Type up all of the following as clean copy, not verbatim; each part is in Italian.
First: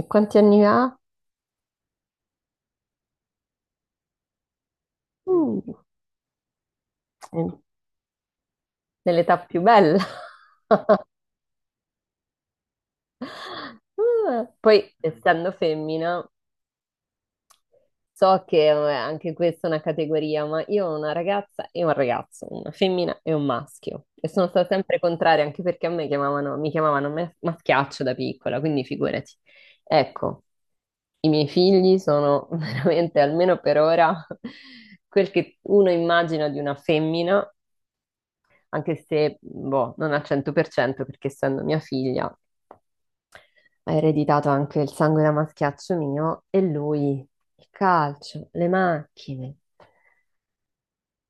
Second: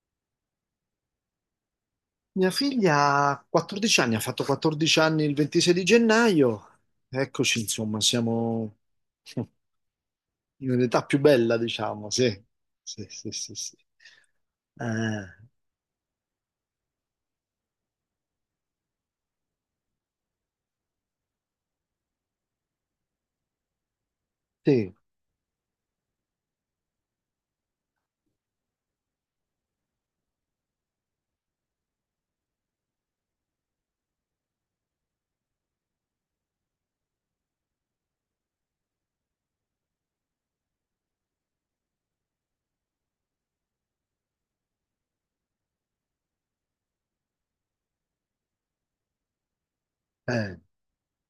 E quanti anni ha? Mia figlia ha 14 anni, ha fatto 14 anni il Mm, 26 di gennaio. è Eccoci, insomma, siamo nell'età più bella. in un'età più bella, diciamo, sì. Sì, sì, sì, sì. Ah, poi, Eh, essendo femmina, so che anche questa è una categoria, ma io ho una ragazza e un ragazzo, una femmina e un maschio. E sono stata sì, sempre contraria, anche perché a me chiamavano, mi chiamavano maschiaccio da piccola, quindi figurati. Ecco, i miei figli sono veramente, almeno per ora, quel che uno immagina di una femmina, anche se, boh, non al 100%, perché essendo mia figlia ha ereditato anche il sangue da maschiaccio mio, e lui il calcio, le macchine, eh,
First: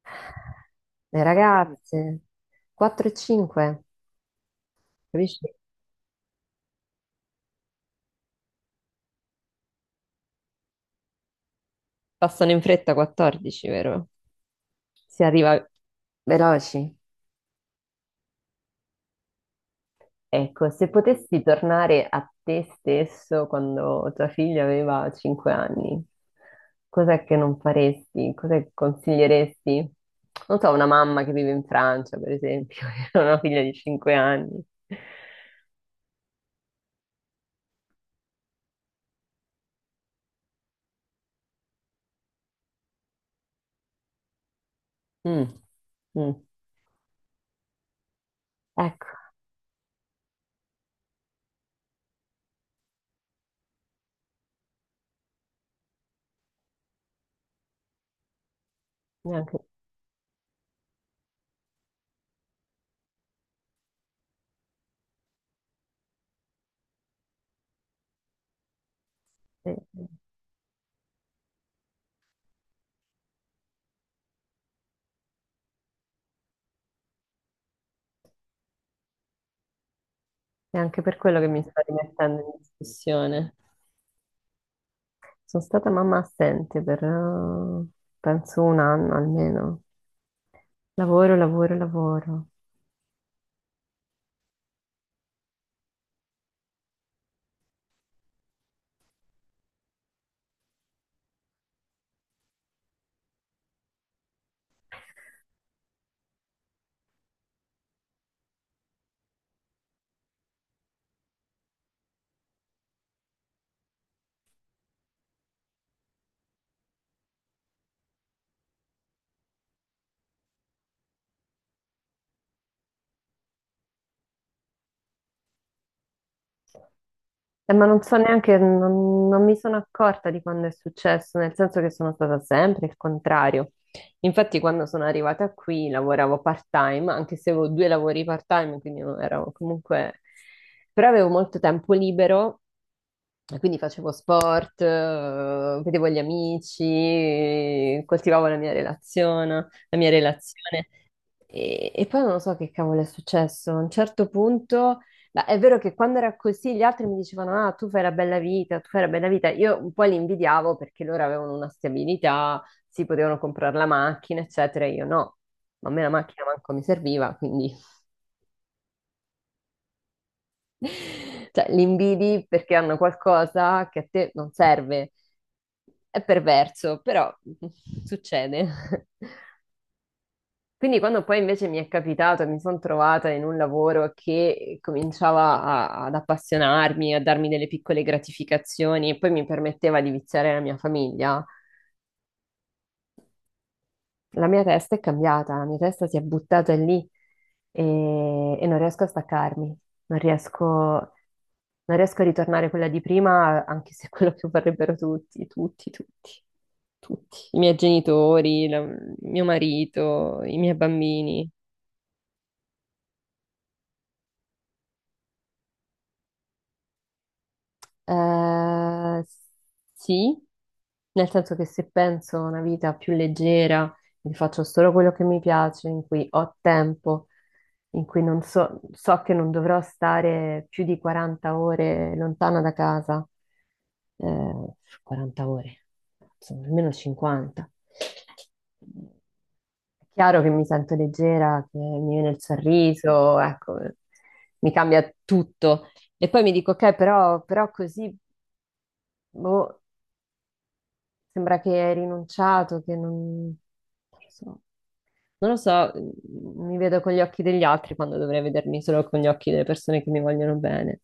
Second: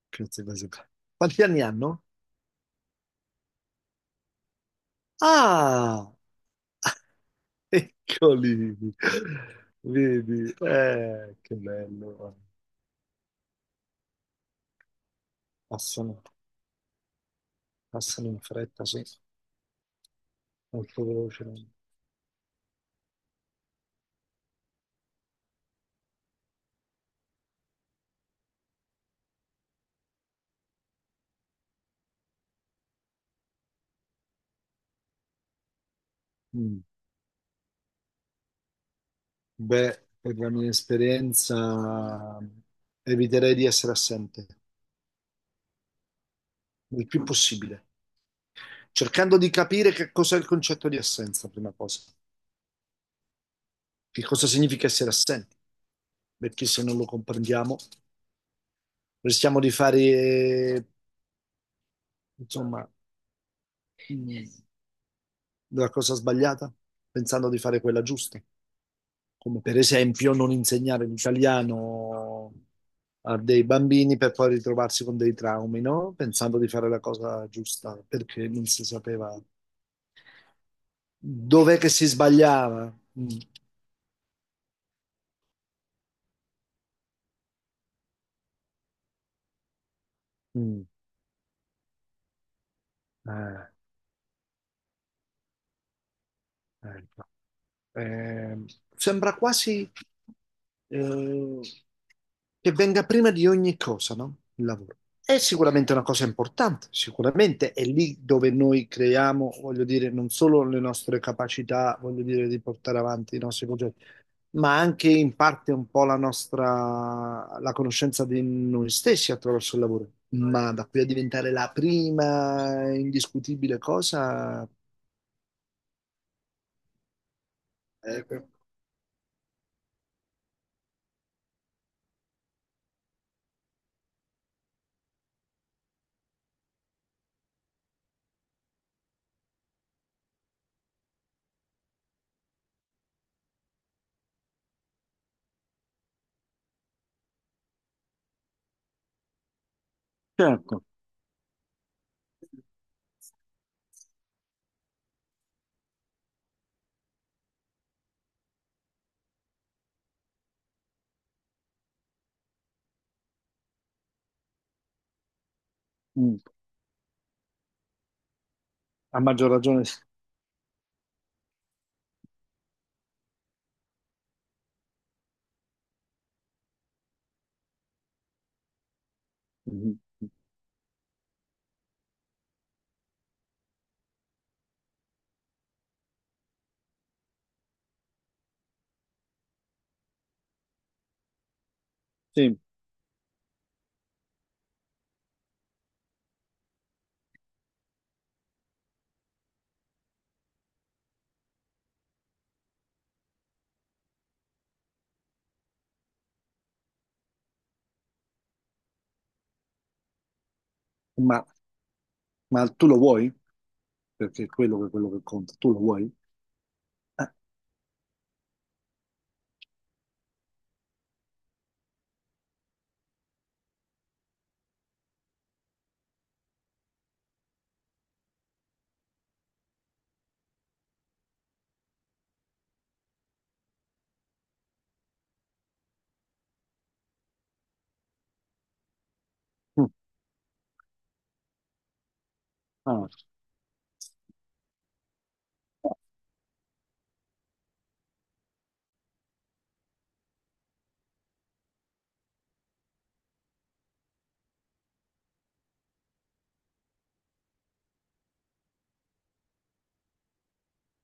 grazie, grazie. le Quanti anni hanno? ragazze, 4 e 5, capisci? Ah, eccoli. Vedi, che bello. Passano in fretta 14, vero? Si arriva Passano, veloci. passano in fretta, sì, Ecco, se molto potessi velocemente. tornare a te stesso quando tua figlia aveva 5 anni, cos'è che non faresti? Cos'è che consiglieresti? Non so, una mamma che vive in Francia, per esempio, e ha una figlia di 5 anni. Mm. Beh, per la mia esperienza eviterei di essere assente, Mm, mm. il più possibile, Ecco, cercando di capire che cos'è il concetto di assenza, prima cosa, che cosa significa essere assenti, perché se non lo comprendiamo neanche, rischiamo di fare, insomma, mh, la cosa sbagliata, pensando di fare quella giusta, come eh, per esempio non insegnare l'italiano a dei bambini per poi ritrovarsi con dei traumi, no? Pensando di fare la cosa giusta, perché non si sapeva neanche per quello che mi dov'è sto che si rimettendo in sbagliava. Mm. discussione. Sono stata mamma assente per, penso, un anno almeno. Mm. Lavoro, lavoro, lavoro. Eh, ecco. Eh, sembra quasi eh, che venga prima di ogni cosa, no? Il lavoro. È sicuramente una cosa importante, sicuramente è lì dove noi creiamo, voglio dire, non solo le nostre capacità, voglio dire, di portare avanti i nostri progetti, ma anche in parte un po' la nostra, la conoscenza di noi stessi attraverso il lavoro. Ma da qui a diventare la prima indiscutibile cosa, Ma non so eh, neanche, non mi sono accorta di quando è successo, nel senso che sono stata sempre il contrario. Infatti, quando sono arrivata qui lavoravo part-time, anche se avevo due lavori part-time, quindi non ero comunque... Però avevo molto tempo libero, e quindi facevo sport, vedevo gli amici, coltivavo la mia relazione, la mia certo, relazione. E poi non lo so che cavolo è successo. A un certo punto, è vero che quando era così gli altri mi dicevano: "Ah, tu fai la bella vita, tu fai la bella vita." Io un po' li invidiavo perché loro avevano una stabilità, si potevano comprare la macchina, eccetera. Io no, ma a me la mm, macchina manco mi serviva, quindi a maggior ragione. cioè, li invidi perché hanno qualcosa che a te non serve. È perverso, però succede. Mhm. Quindi quando poi invece mi è capitato e mi sono trovata in un lavoro che cominciava ad appassionarmi, a darmi delle piccole gratificazioni e poi mi permetteva di viziare la mia famiglia, Sì, la mia testa è cambiata, la mia testa si è buttata lì e, e non riesco a staccarmi, non riesco a ritornare quella di prima, anche se è quello che vorrebbero tutti, tutti, tutti, tutti, i miei genitori, mio marito, i miei ma, bambini. ma tu lo vuoi? Perché è quello che conta, tu lo vuoi? Eh, Eh, sì, nel senso che se penso a una vita più leggera, mi faccio solo quello che mi piace, in cui ho tempo, in cui non so, so che non dovrò stare più di 40 ore lontana da casa, eh, 40 ore, insomma, almeno 50. mm. È chiaro che mi sento leggera, che mi viene il Ah, sorriso, ecco, mi cambia tutto. E poi mi dico, ok, però, però così boh, sembra che hai rinunciato, che non, non lo so, non lo so, mi vedo con gli occhi degli altri quando dovrei vedermi solo con gli occhi delle persone che mi vogliono bene.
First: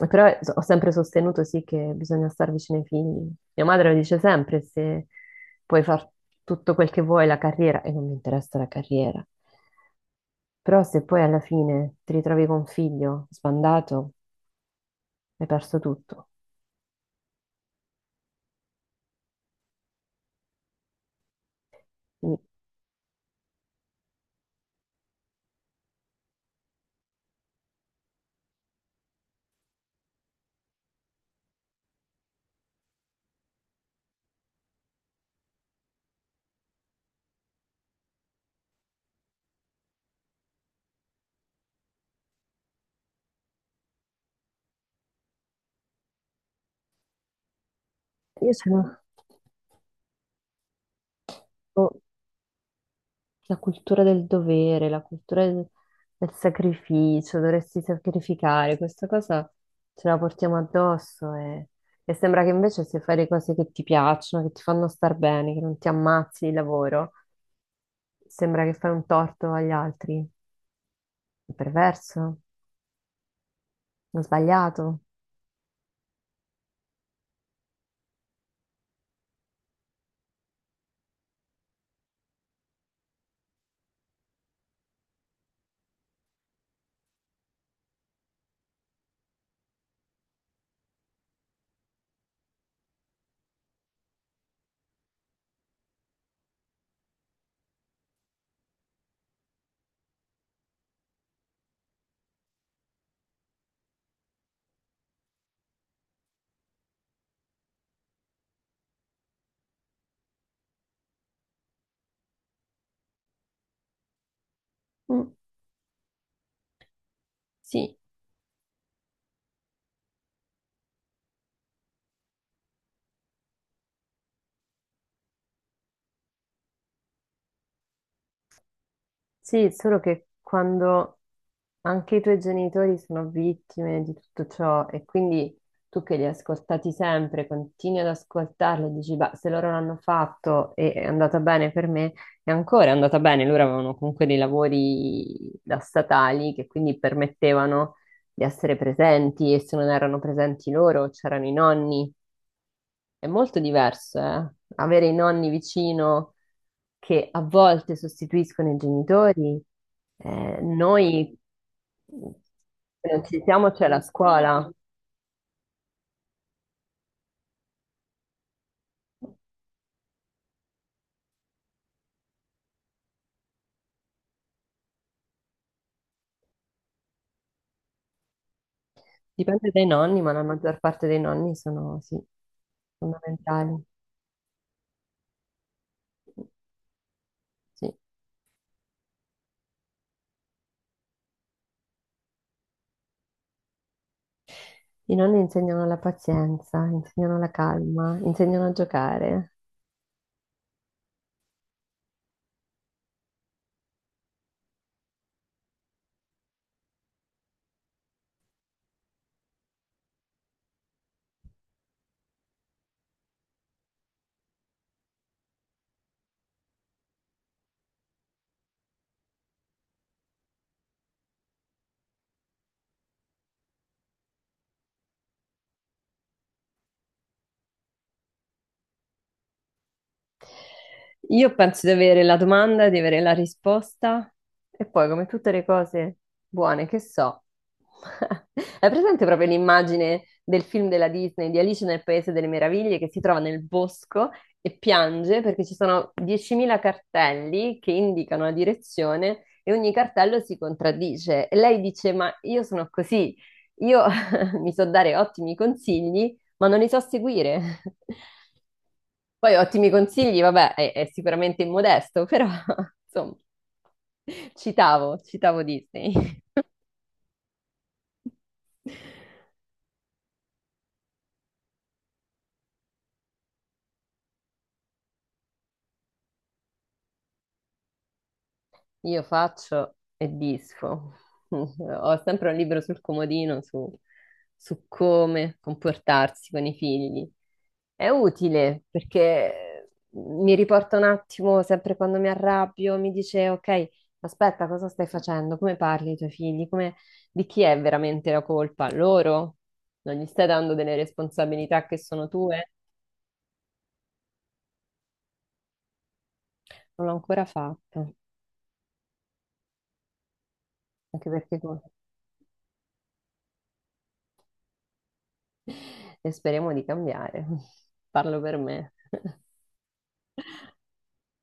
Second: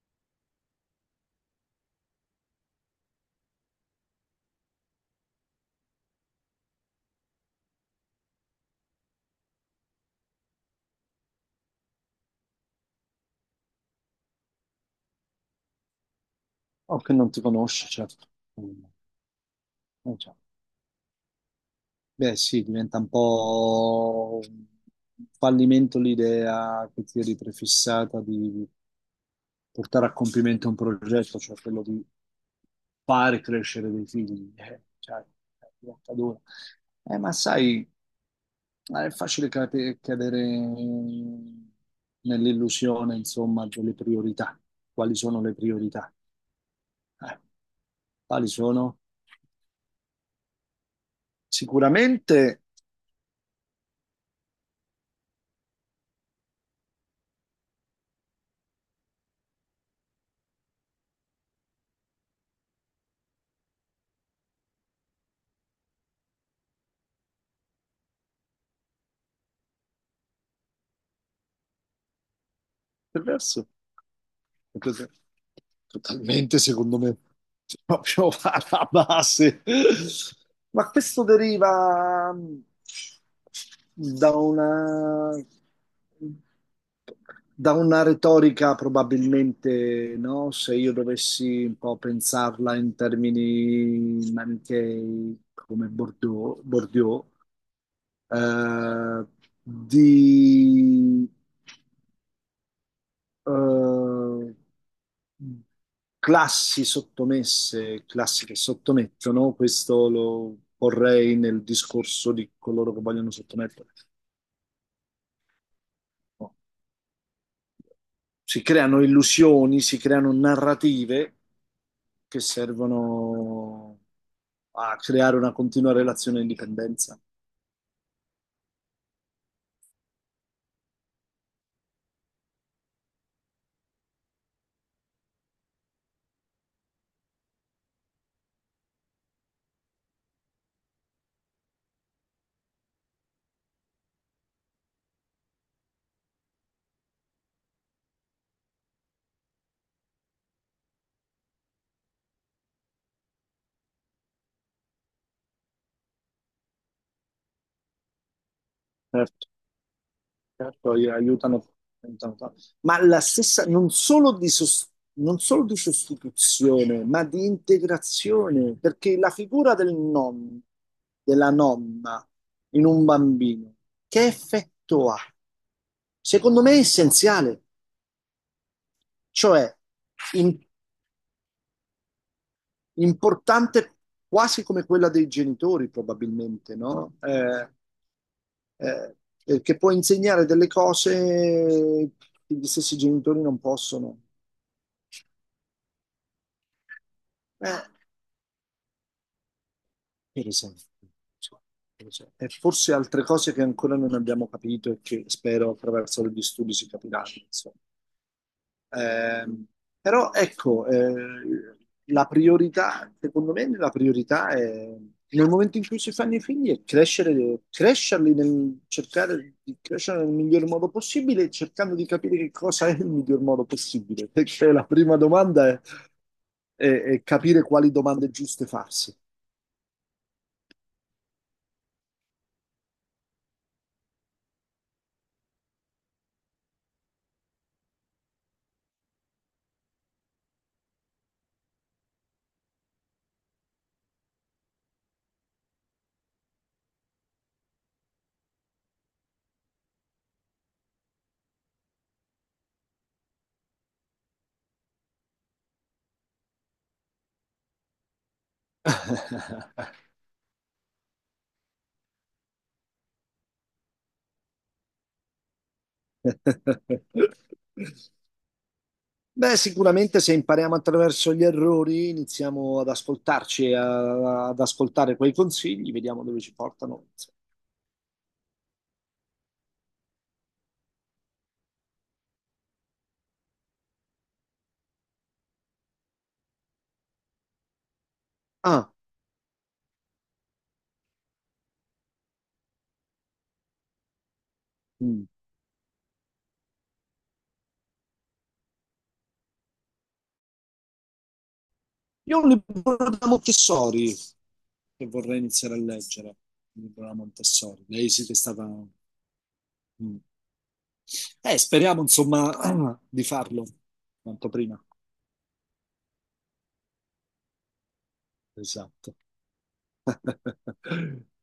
E però ho sempre sostenuto sì che bisogna star vicino ai figli. Mia madre lo dice sempre, se puoi far tutto quel che vuoi, la carriera, e non mi interessa la carriera. Però se poi alla fine ti ritrovi con un figlio sbandato, hai perso tutto. o che non ti conosci, certo. Mm. Certo. Beh, Quindi sì, diventa un po' un fallimento l'idea che ti eri prefissata di portare a compimento un progetto, cioè quello di fare crescere dei figli. Cioè, è diventa dura. Ma sai, è facile cadere nell'illusione, insomma, delle priorità. Quali sono le priorità? Eh, quali io sono... sono? boh, Sicuramente. la cultura del dovere, la cultura del sacrificio, dovresti sacrificare, questa cosa ce la portiamo addosso, e sembra che invece se fai le cose che ti piacciono, che ti fanno star bene, che non ti ammazzi di lavoro, sembra che fai un torto agli altri. È perverso, Del resto, è è sbagliato. così, totalmente secondo me, proprio alla base. Ma questo deriva da una, da una retorica probabilmente, no? Se io dovessi un po' pensarla in termini manichei come Bordeaux, Bordeaux, eh, di eh, classi sottomesse, classi che sottomettono, questo lo porrei nel discorso di coloro che vogliono sottomettere. Mm, No. sì, Si creano illusioni, si creano narrative che servono a creare una continua relazione di dipendenza. sì, solo che quando... Anche i tuoi genitori sono vittime di tutto ciò, e quindi tu che li hai ascoltati sempre continui ad ascoltarli e dici: beh, se loro l'hanno fatto e è andata bene per me, è ancora andata bene. Loro avevano comunque dei lavori da statali che quindi permettevano di essere presenti, e se non erano presenti loro c'erano i nonni. È molto diverso, eh? Avere i nonni vicino che a volte sostituiscono i Certo. genitori. Certo, gli Noi aiutano tanto. Ma se la non ci stessa, siamo, c'è non la solo di, scuola. Non solo di sostituzione, ma di integrazione, perché la figura del nonno, della nonna in un bambino, che effetto ha? Secondo me è essenziale, Dipende cioè dai nonni, ma la in- maggior parte dei nonni sono, sì, fondamentali. importante quasi come quella dei genitori, probabilmente, no? Sì. eh, perché può insegnare delle cose che gli stessi genitori non possono. I nonni insegnano la pazienza, insegnano la Eh, calma, insegnano a giocare. per esempio. Insomma, per esempio. E forse altre cose che ancora non abbiamo capito e che spero attraverso gli studi si capiranno, insomma. Ehm, però ecco, la priorità, secondo me, la priorità è nel momento in cui si fanno i figli è crescere, crescerli nel cercare di crescere nel miglior modo possibile, cercando di capire che cosa è il miglior modo possibile. Perché la prima domanda è, è capire quali domande giuste farsi. Io penso di avere la domanda, di avere la risposta e poi, come tutte le cose buone che so, hai presente proprio l'immagine del film della Disney di Alice nel Paese delle Meraviglie che si trova nel bosco e piange perché ci sono 10.000 cartelli che indicano la direzione e ogni cartello si contraddice. E lei dice: "Ma io sono così, io mi so dare ottimi consigli, ma non li so seguire." Poi ottimi consigli, vabbè, è sicuramente immodesto, però insomma, citavo Disney. Beh, sicuramente se impariamo attraverso gli errori, iniziamo ad ascoltarci, ad ascoltare quei consigli, vediamo dove ci portano. Io faccio e disfo. Ho sempre un libro sul comodino su come comportarsi con i figli. È utile Ah, perché mi riporta un attimo, sempre quando mi arrabbio, mi dice, ok, aspetta, cosa stai mm. facendo? Come parli ai tuoi figli? Come... Di chi è veramente la colpa? Loro? Non gli stai dando delle responsabilità che sono Io ho un tue? libro da Montessori che vorrei iniziare a leggere, un libro Non l'ho da ancora Montessori. Lei fatto, sì che è stata... Mm. anche perché... Speriamo insomma di farlo quanto prima. E speriamo di cambiare. Parlo per me. Esatto.